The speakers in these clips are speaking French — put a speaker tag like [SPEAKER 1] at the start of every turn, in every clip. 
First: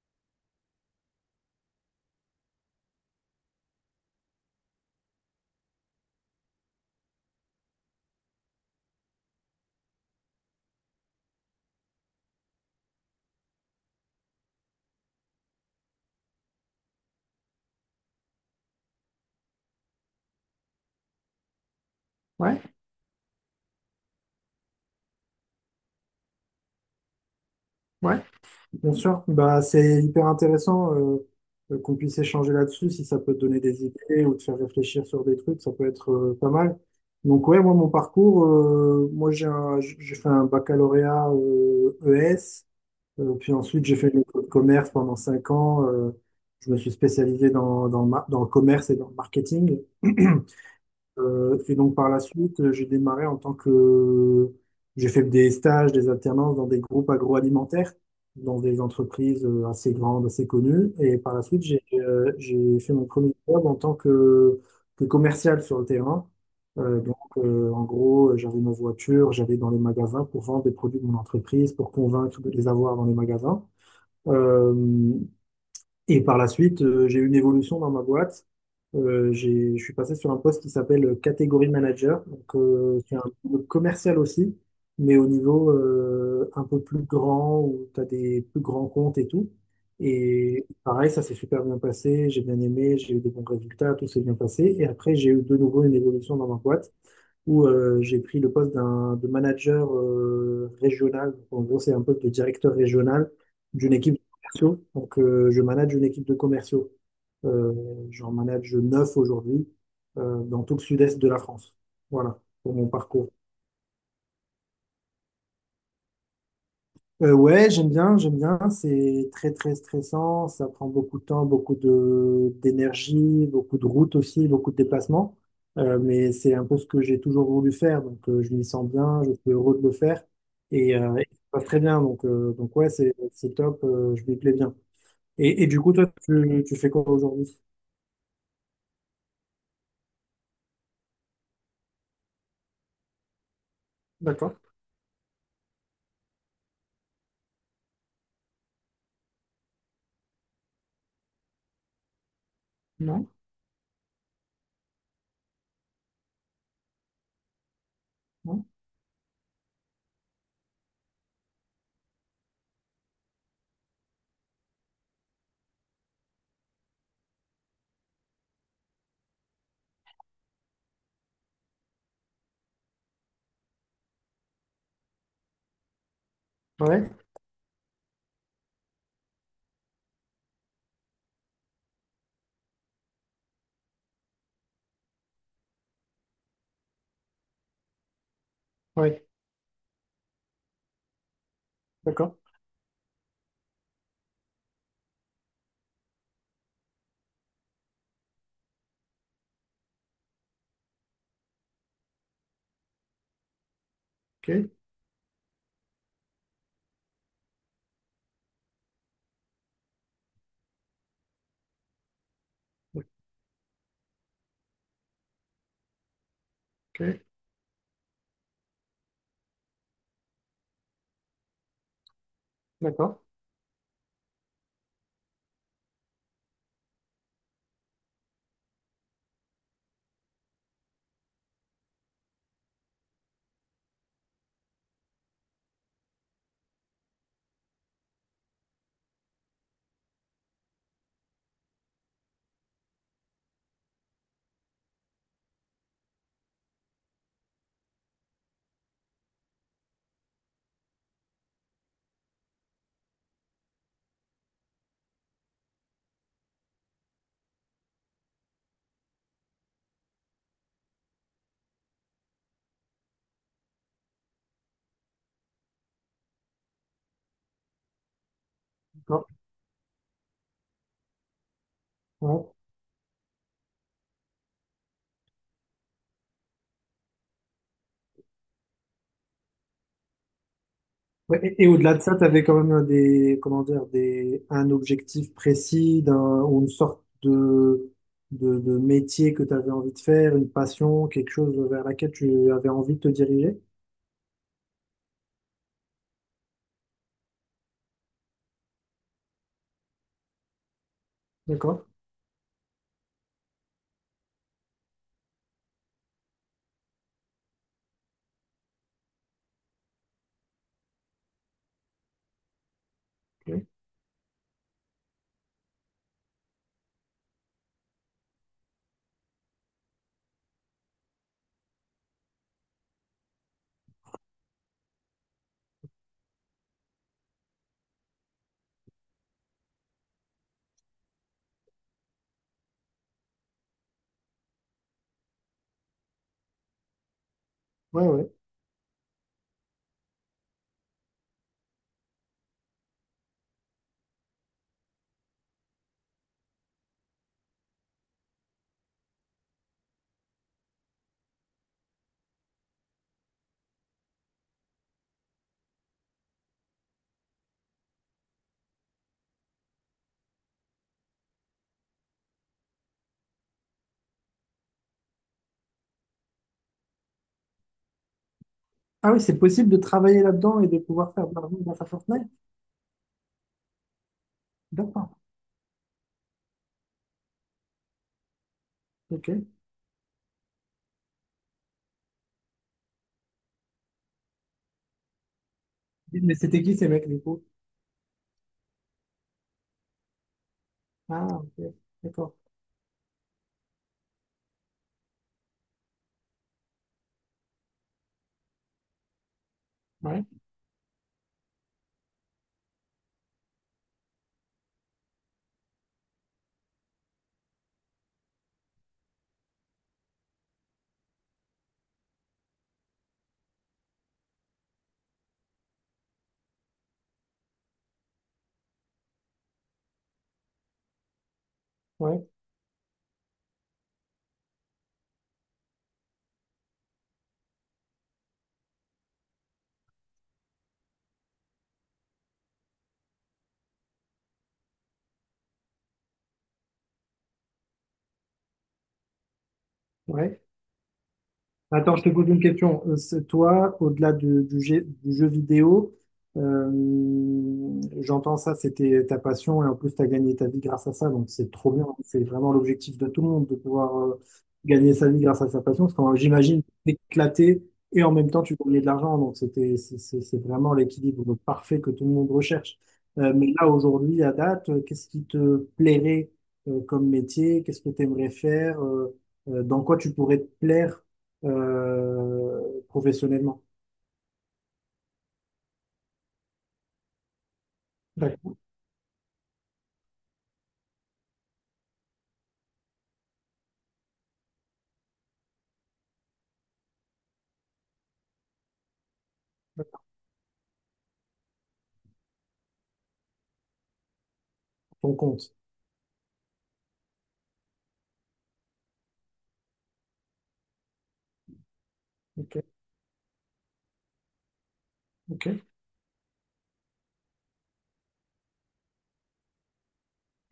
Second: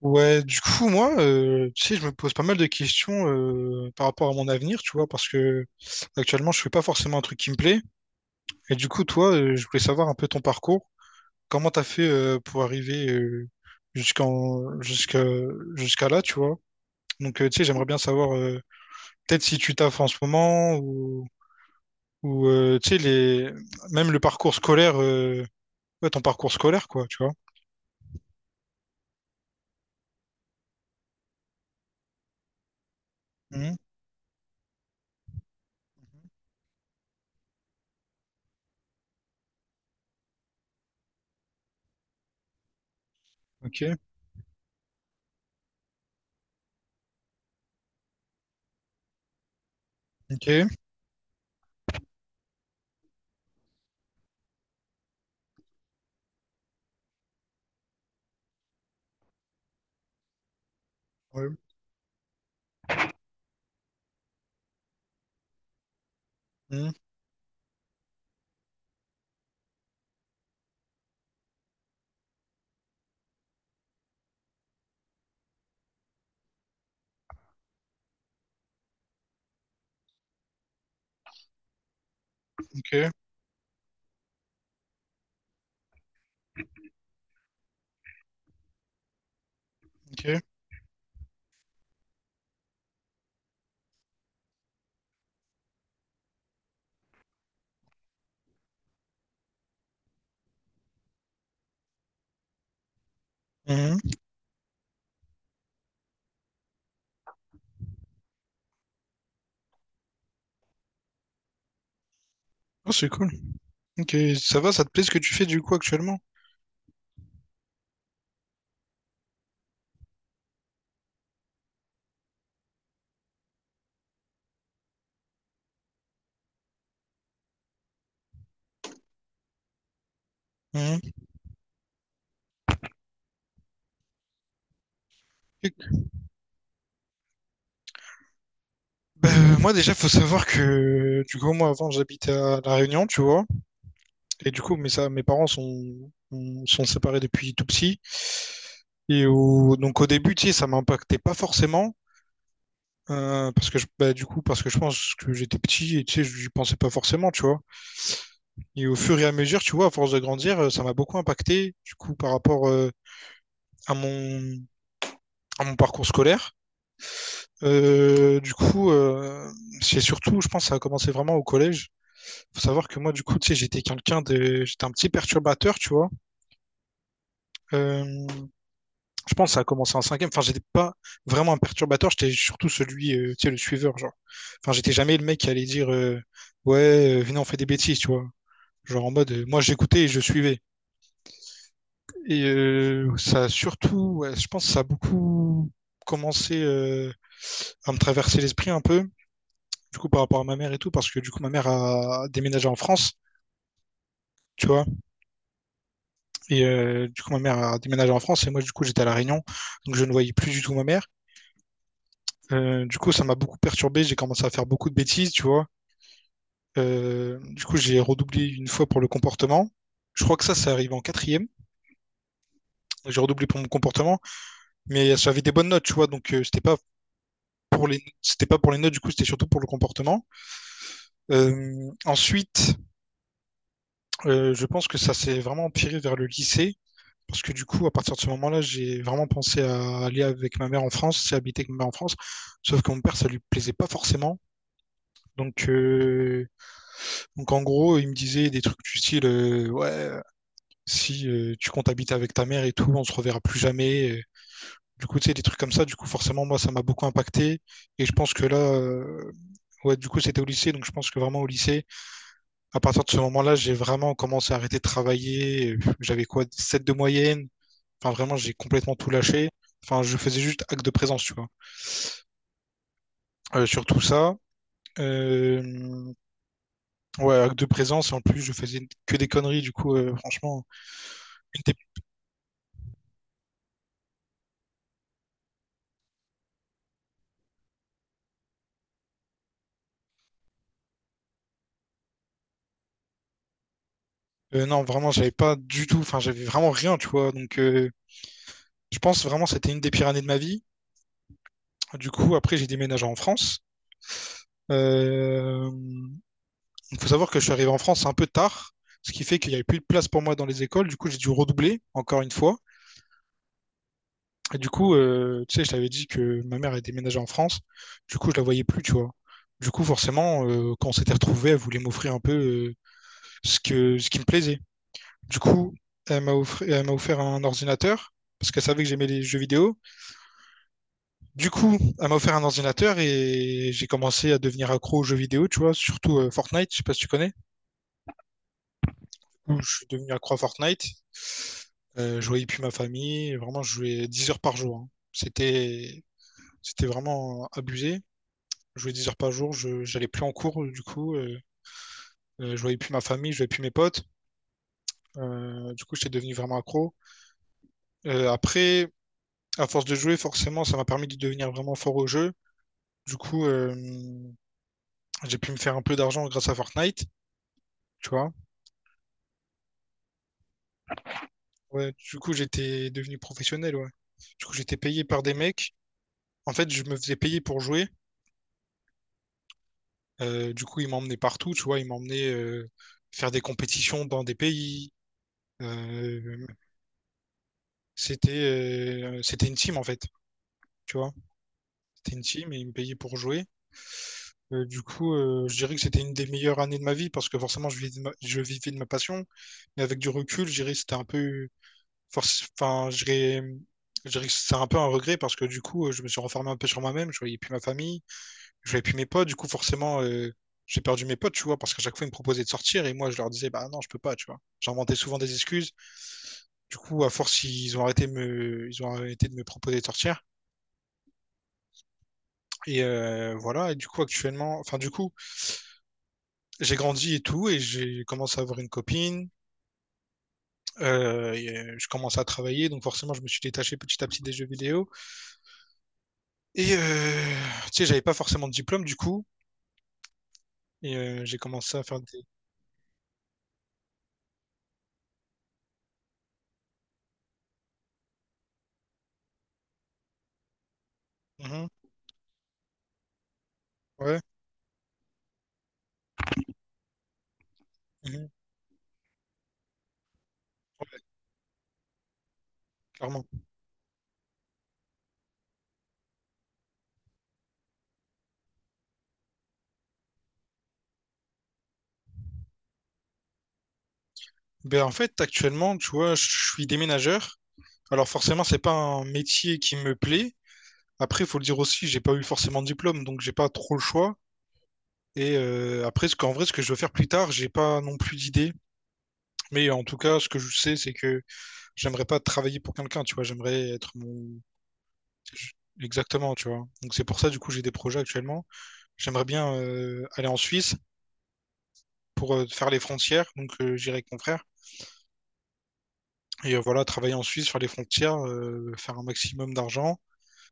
[SPEAKER 1] Ouais, du coup, moi, tu sais, je me pose pas mal de questions par rapport à mon avenir, tu vois, parce que actuellement, je fais pas forcément un truc qui me plaît. Et du coup, toi, je voulais savoir un peu ton parcours. Comment t'as fait pour arriver jusqu'en jusqu'à jusqu'à là, tu vois. Donc, tu sais, j'aimerais bien savoir peut-être si tu taffes en ce moment ou
[SPEAKER 2] Ouais,
[SPEAKER 1] tu sais les même le parcours scolaire, ouais, ton parcours scolaire, quoi, tu vois.
[SPEAKER 2] ouais, bien sûr. Bah, c'est hyper intéressant, qu'on puisse échanger là-dessus, si ça peut te donner
[SPEAKER 1] Mhm,
[SPEAKER 2] des idées ou te faire réfléchir sur des trucs, ça peut être pas mal. Donc ouais, moi mon parcours, moi j'ai fait un baccalauréat ES, puis ensuite j'ai
[SPEAKER 1] ok,
[SPEAKER 2] fait une école de commerce pendant cinq ans. Je me suis spécialisé dans dans le commerce et dans le marketing.
[SPEAKER 1] ok,
[SPEAKER 2] Et donc par la suite, j'ai démarré en tant que... J'ai fait des stages, des alternances dans des groupes agroalimentaires, dans des entreprises assez grandes, assez connues. Et par la
[SPEAKER 1] ouais,
[SPEAKER 2] suite, j'ai fait mon premier job en tant que commercial sur le terrain.
[SPEAKER 1] mhm,
[SPEAKER 2] En gros, j'avais ma voiture, j'allais dans les magasins pour vendre des produits de mon entreprise, pour convaincre de les avoir dans les magasins. Euh, et par la suite, j'ai eu une évolution dans ma boîte. Je suis passé sur un poste qui s'appelle catégorie manager,
[SPEAKER 1] ok,
[SPEAKER 2] qui est un peu commercial aussi, mais au niveau un peu plus grand, où tu as des plus grands comptes et tout.
[SPEAKER 1] ok.
[SPEAKER 2] Et pareil, ça s'est super bien passé, j'ai bien aimé, j'ai eu de bons résultats, tout s'est bien passé. Et après, j'ai eu de nouveau une évolution dans ma boîte où j'ai pris le poste d'un de manager régional. En gros, c'est un poste de directeur régional d'une
[SPEAKER 1] Mhm.
[SPEAKER 2] équipe de commerciaux. Donc, je manage une équipe de commerciaux. Euh, J'en manage neuf aujourd'hui dans tout le sud-est de la France. Voilà pour mon
[SPEAKER 1] Oh, c'est cool.
[SPEAKER 2] parcours.
[SPEAKER 1] Ok, ça va, ça te plaît ce que tu fais du coup actuellement?
[SPEAKER 2] Ouais, j'aime bien. C'est très très stressant. Ça prend beaucoup de temps, beaucoup de d'énergie, beaucoup de routes aussi, beaucoup de déplacements. Mais c'est un peu ce que j'ai toujours voulu faire. Donc je m'y sens bien, je suis heureux de le faire et,
[SPEAKER 1] Mhm.
[SPEAKER 2] et ça se passe très bien. Donc ouais, c'est top. Je m'y plais bien. Et du
[SPEAKER 1] Ok.
[SPEAKER 2] coup, toi, tu fais quoi aujourd'hui?
[SPEAKER 1] Bah, moi déjà, faut savoir que du coup, moi avant, j'habitais à La Réunion, tu vois, et
[SPEAKER 2] D'accord.
[SPEAKER 1] du coup, mes parents sont séparés depuis tout petit. Et donc au début, tu sais, ça m'impactait pas forcément,
[SPEAKER 2] Non?
[SPEAKER 1] parce que je, bah, du coup, parce que je pense que j'étais petit et tu sais, j'y pensais pas forcément, tu vois.
[SPEAKER 2] Non?
[SPEAKER 1] Et au fur et à mesure, tu vois, à force de grandir, ça m'a beaucoup impacté, du coup, par rapport à mon, à mon parcours scolaire. Du coup, c'est surtout, je pense, ça a commencé vraiment au collège. Faut savoir que moi, du coup, tu sais, j'étais un petit perturbateur, tu vois.
[SPEAKER 2] Ouais.
[SPEAKER 1] Euh, je pense que ça a commencé en cinquième. Enfin, j'étais pas vraiment un perturbateur. J'étais surtout celui, tu sais, le suiveur, genre. Enfin, j'étais jamais le mec qui allait dire, ouais, venez, on fait des bêtises, tu vois. Genre en
[SPEAKER 2] Ouais.
[SPEAKER 1] mode, moi, j'écoutais et je suivais.
[SPEAKER 2] D'accord.
[SPEAKER 1] Et ça a surtout, ouais, je pense, que ça a beaucoup commencé à me traverser l'esprit un peu du coup, par rapport à ma mère et tout, parce que du coup, ma mère a déménagé en France, tu
[SPEAKER 2] Ok.
[SPEAKER 1] vois. Et du coup, ma mère a déménagé en France et moi, du coup, j'étais à La Réunion, donc je ne voyais plus du tout ma mère. Du coup, ça m'a beaucoup perturbé, j'ai commencé à faire beaucoup de bêtises, tu vois.
[SPEAKER 2] Ok.
[SPEAKER 1] Du coup, j'ai redoublé une fois pour le comportement. Je crois que ça arrive en quatrième.
[SPEAKER 2] D'accord.
[SPEAKER 1] J'ai redoublé pour mon comportement, mais ça avait des bonnes notes, tu vois. Donc, c'était pas pour les notes, du coup, c'était surtout pour le comportement. Ensuite, je pense que ça s'est vraiment empiré vers le lycée. Parce que du coup, à partir de ce moment-là, j'ai vraiment pensé à aller avec ma mère en France, c'est habiter avec ma mère en France. Sauf que mon père, ça lui plaisait pas forcément. Donc, euh, donc, en gros, il me disait des trucs du style Ouais, si tu comptes habiter avec ta mère et tout, on se reverra plus jamais. Du coup, tu sais, des trucs comme ça, du coup, forcément, moi, ça m'a beaucoup impacté. Et je pense que là, ouais, du coup, c'était au lycée, donc je pense que vraiment au lycée, à partir de ce moment-là, j'ai vraiment commencé à arrêter de travailler. J'avais quoi, 7 de moyenne. Enfin, vraiment, j'ai complètement tout
[SPEAKER 2] D'accord.
[SPEAKER 1] lâché. Enfin, je faisais juste acte de présence, tu vois.
[SPEAKER 2] Ouais.
[SPEAKER 1] Sur tout ça. Euh, ouais, acte de présence. Et en plus, je faisais que des conneries, du coup, franchement.
[SPEAKER 2] Ouais,
[SPEAKER 1] une
[SPEAKER 2] et
[SPEAKER 1] des-
[SPEAKER 2] au-delà de ça, tu avais quand même des, comment dire, des, un objectif précis ou une sorte de métier que tu avais envie de faire, une passion, quelque chose vers laquelle tu avais envie de te diriger.
[SPEAKER 1] non, vraiment, j'avais pas du tout. Enfin, j'avais vraiment rien, tu vois. Donc, je pense vraiment que c'était une des pires années de ma vie.
[SPEAKER 2] D'accord.
[SPEAKER 1] Du coup, après, j'ai déménagé en France. Euh, Il faut savoir que je suis arrivé en France un peu tard, ce qui fait qu'il n'y avait plus de place pour moi dans les écoles. Du coup, j'ai dû redoubler, encore une fois.
[SPEAKER 2] Ok.
[SPEAKER 1] Et du coup, tu sais, je t'avais dit que ma mère est déménagée en France. Du coup, je la voyais plus, tu vois. Du coup, forcément, quand on s'était retrouvés, elle voulait m'offrir un peu ce que, ce qui me plaisait. Du coup, elle elle m'a offert un ordinateur parce qu'elle savait que j'aimais les jeux vidéo. Du coup, elle m'a offert un ordinateur et j'ai commencé à devenir accro aux jeux vidéo, tu vois, surtout Fortnite, je sais pas si tu connais.
[SPEAKER 2] Ouais, ouais.
[SPEAKER 1] Du coup, je suis devenu accro à Fortnite. Je voyais plus ma famille. Vraiment, je jouais 10 heures par jour, hein. C'était, c'était vraiment abusé. Je jouais 10 heures par jour, je j'allais plus en cours du coup, je voyais plus ma famille, je voyais plus mes potes. Du coup, j'étais devenu vraiment accro. Après, à force de jouer, forcément, ça m'a permis de devenir vraiment fort au jeu. Du coup, j'ai pu me faire un peu d'argent grâce à Fortnite, tu vois.
[SPEAKER 2] Ah oui, c'est possible de travailler là-dedans et de pouvoir faire de l'argent grâce à
[SPEAKER 1] Ouais, du
[SPEAKER 2] Fortnite?
[SPEAKER 1] coup, j'étais devenu professionnel, ouais. Du coup, j'étais payé
[SPEAKER 2] D'accord.
[SPEAKER 1] par des mecs. En fait, je me faisais payer pour jouer.
[SPEAKER 2] Ok.
[SPEAKER 1] Du coup, ils m'emmenaient partout, tu vois. Ils m'emmenaient faire des compétitions dans des pays.
[SPEAKER 2] Mais
[SPEAKER 1] Euh,
[SPEAKER 2] c'était qui ces mecs du coup?
[SPEAKER 1] c'était c'était une team, en fait, tu vois.
[SPEAKER 2] Ah, ok. D'accord.
[SPEAKER 1] TNT, mais ils me payaient pour jouer. Du coup, je dirais que c'était une des meilleures années de ma vie parce que forcément, je vivais de ma passion. Mais avec du
[SPEAKER 2] Ouais,
[SPEAKER 1] recul, je dirais que c'était un peu. Enfin, je dirais que c'est un peu un regret parce que du coup, je me suis renfermé un peu sur moi-même. Je voyais plus ma famille, je voyais plus mes potes. Du coup, forcément, j'ai perdu mes potes, tu vois, parce qu'à chaque fois, ils me proposaient de sortir et moi, je leur disais, bah non, je peux pas, tu vois. J'inventais souvent des excuses. Du coup, à force, ils ont arrêté de me proposer de sortir.
[SPEAKER 2] ouais,
[SPEAKER 1] Et voilà. Et du coup, actuellement, enfin, du coup, j'ai grandi et tout, et j'ai commencé à avoir une copine. Je commençais à travailler, donc forcément, je me suis détaché petit à petit des jeux vidéo. Et tu sais, j'avais pas forcément de diplôme du coup,
[SPEAKER 2] ouais.
[SPEAKER 1] et j'ai commencé à
[SPEAKER 2] Attends,
[SPEAKER 1] faire
[SPEAKER 2] je te
[SPEAKER 1] des.
[SPEAKER 2] pose une question. C'est toi, au-delà du jeu vidéo, euh, j'entends ça, c'était ta passion et en plus tu as gagné ta vie grâce à ça, donc c'est
[SPEAKER 1] Mhm,
[SPEAKER 2] trop bien. C'est vraiment l'objectif de tout le monde de pouvoir
[SPEAKER 1] ouais,
[SPEAKER 2] gagner sa vie grâce à sa passion, parce que j'imagine éclaté, et en
[SPEAKER 1] mhm,
[SPEAKER 2] même temps tu gagnais de l'argent, donc c'est vraiment
[SPEAKER 1] ouais,
[SPEAKER 2] l'équilibre parfait que tout le monde recherche.
[SPEAKER 1] clairement.
[SPEAKER 2] Mais là aujourd'hui, à date, qu'est-ce qui te plairait comme métier? Qu'est-ce que tu aimerais faire? Dans quoi tu pourrais te plaire professionnellement.
[SPEAKER 1] Ben, en fait, actuellement, tu vois, je suis déménageur. Alors forcément,
[SPEAKER 2] D'accord.
[SPEAKER 1] c'est pas un métier qui me plaît. Après, faut le dire aussi, j'ai pas eu forcément de diplôme, donc j'ai pas trop le choix. Et après, ce qu'en vrai, ce que je veux faire plus tard, j'ai pas non plus d'idée. Mais en tout
[SPEAKER 2] D'accord.
[SPEAKER 1] cas, ce que je sais, c'est que j'aimerais pas travailler pour quelqu'un, tu vois, j'aimerais être mon...
[SPEAKER 2] Ton
[SPEAKER 1] je-
[SPEAKER 2] compte.
[SPEAKER 1] Exactement, tu vois. Donc c'est pour ça, du coup, j'ai des projets actuellement. J'aimerais bien aller en Suisse pour
[SPEAKER 2] Ok.
[SPEAKER 1] faire les frontières, donc j'irai avec mon frère.
[SPEAKER 2] Ok.
[SPEAKER 1] Et voilà, travailler en Suisse, faire les frontières, faire un maximum d'argent.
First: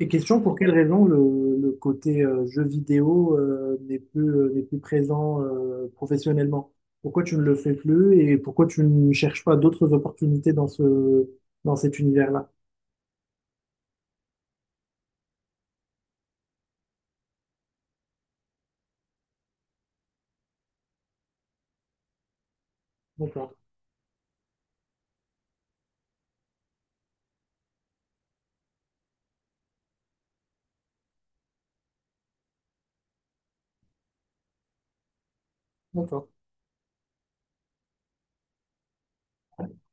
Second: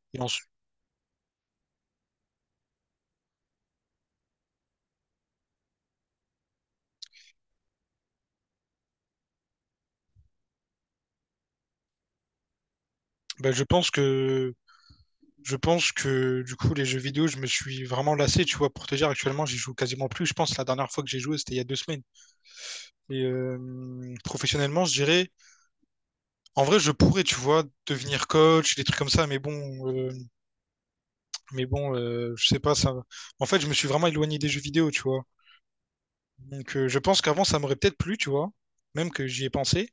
[SPEAKER 2] Et
[SPEAKER 1] Et
[SPEAKER 2] question,
[SPEAKER 1] ensuite,
[SPEAKER 2] pour quelle raison le côté jeu vidéo n'est plus présent professionnellement? Pourquoi tu ne le fais plus et pourquoi tu ne cherches pas d'autres opportunités dans dans cet univers-là?
[SPEAKER 1] bah, je pense que... Je pense que du coup les jeux vidéo, je me suis vraiment lassé, tu vois, pour te dire actuellement, j'y joue quasiment plus. Je pense que la dernière fois que j'ai joué, c'était il y a 2 semaines. Et
[SPEAKER 2] D'accord.
[SPEAKER 1] professionnellement, je dirais, en vrai, je pourrais, tu vois, devenir coach, des trucs comme ça, euh, je sais pas, ça. En fait, je me suis vraiment éloigné des jeux vidéo, tu vois.
[SPEAKER 2] D'accord.
[SPEAKER 1] Donc, je pense qu'avant, ça m'aurait peut-être plu, tu vois. Même que j'y ai pensé.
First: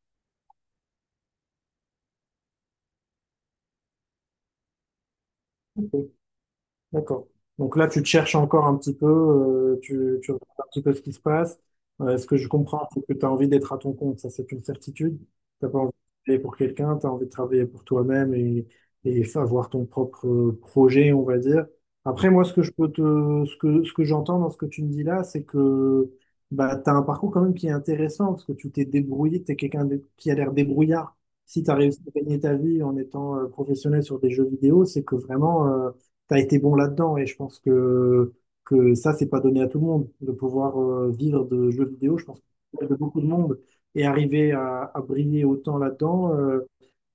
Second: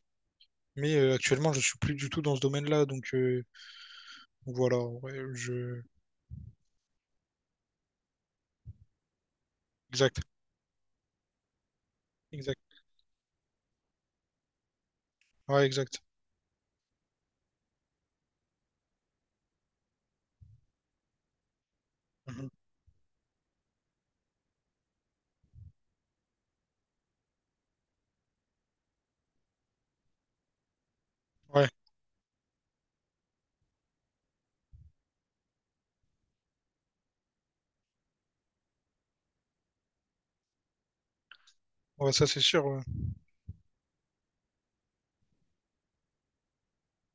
[SPEAKER 1] Mais actuellement, je suis plus du tout dans ce domaine-là. Donc, voilà. Ouais, je...
[SPEAKER 2] Ok. D'accord. Donc là, tu te cherches encore un petit peu,
[SPEAKER 1] Exact.
[SPEAKER 2] tu regardes un petit peu ce qui se passe. Ce que je
[SPEAKER 1] Exact.
[SPEAKER 2] comprends, c'est que tu as envie d'être à ton compte, ça c'est une certitude.
[SPEAKER 1] Ouais,
[SPEAKER 2] Tu pas envie de
[SPEAKER 1] exact.
[SPEAKER 2] travailler pour quelqu'un, tu as envie de travailler pour toi-même et avoir ton propre projet, on va dire. Après, moi,
[SPEAKER 1] Mhm.
[SPEAKER 2] ce que je peux te, ce que j'entends dans ce que tu me dis là, c'est que bah, tu as un parcours quand même qui est intéressant parce que tu t'es débrouillé, tu es qui a l'air débrouillard. Si
[SPEAKER 1] Ouais.
[SPEAKER 2] tu as réussi à gagner ta vie en étant professionnel sur des jeux vidéo, c'est que vraiment t'as été bon là-dedans, et je pense que ça, c'est pas donné à tout le monde de pouvoir vivre de jeux
[SPEAKER 1] Ouais,
[SPEAKER 2] vidéo.
[SPEAKER 1] ça,
[SPEAKER 2] Je
[SPEAKER 1] c'est
[SPEAKER 2] pense
[SPEAKER 1] sûr. Ouais.
[SPEAKER 2] que de beaucoup de monde et arriver à briller autant là-dedans. euh,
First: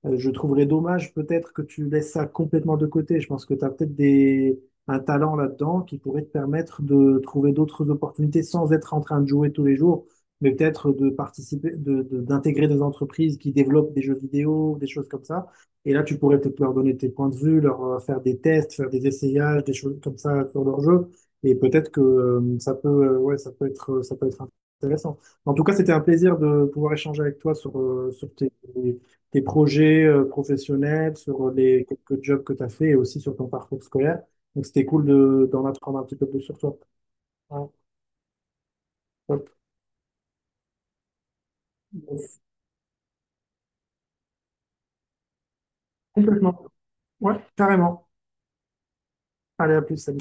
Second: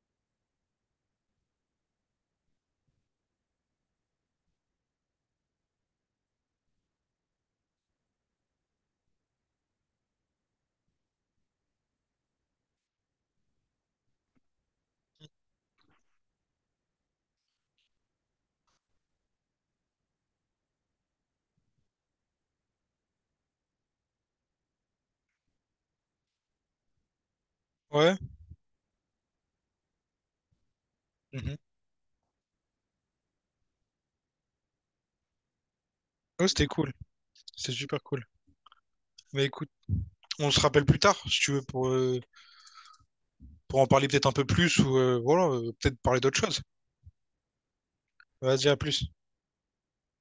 [SPEAKER 2] euh, Je trouverais dommage peut-être que tu laisses ça complètement de côté. Je pense que tu as peut-être des... un talent là-dedans qui pourrait te permettre de trouver d'autres opportunités sans être en train de jouer tous les jours, mais peut-être de participer, d'intégrer des entreprises qui développent des jeux vidéo, des choses comme ça. Et là, tu pourrais peut-être leur donner tes points de vue, leur faire des tests, faire des essayages, des choses comme ça sur leur jeu. Et peut-être que ouais, ça peut être intéressant. En tout cas, c'était un plaisir de pouvoir échanger avec toi sur,
[SPEAKER 1] Ouais.
[SPEAKER 2] sur tes projets professionnels, sur
[SPEAKER 1] Mhm.
[SPEAKER 2] les quelques jobs que tu as fait et aussi sur ton parcours scolaire. Donc, c'était cool de, d'en apprendre un petit peu plus
[SPEAKER 1] Ouais,
[SPEAKER 2] sur
[SPEAKER 1] c'était
[SPEAKER 2] toi.
[SPEAKER 1] cool.
[SPEAKER 2] Ouais,
[SPEAKER 1] C'était super cool. Mais
[SPEAKER 2] top.
[SPEAKER 1] écoute, on se rappelle plus tard, si tu veux, pour en parler peut-être un peu plus ou voilà, peut-être parler d'autre chose.
[SPEAKER 2] Complètement. Ouais, carrément.
[SPEAKER 1] Vas-y, à plus.
[SPEAKER 2] Allez, à plus, salut.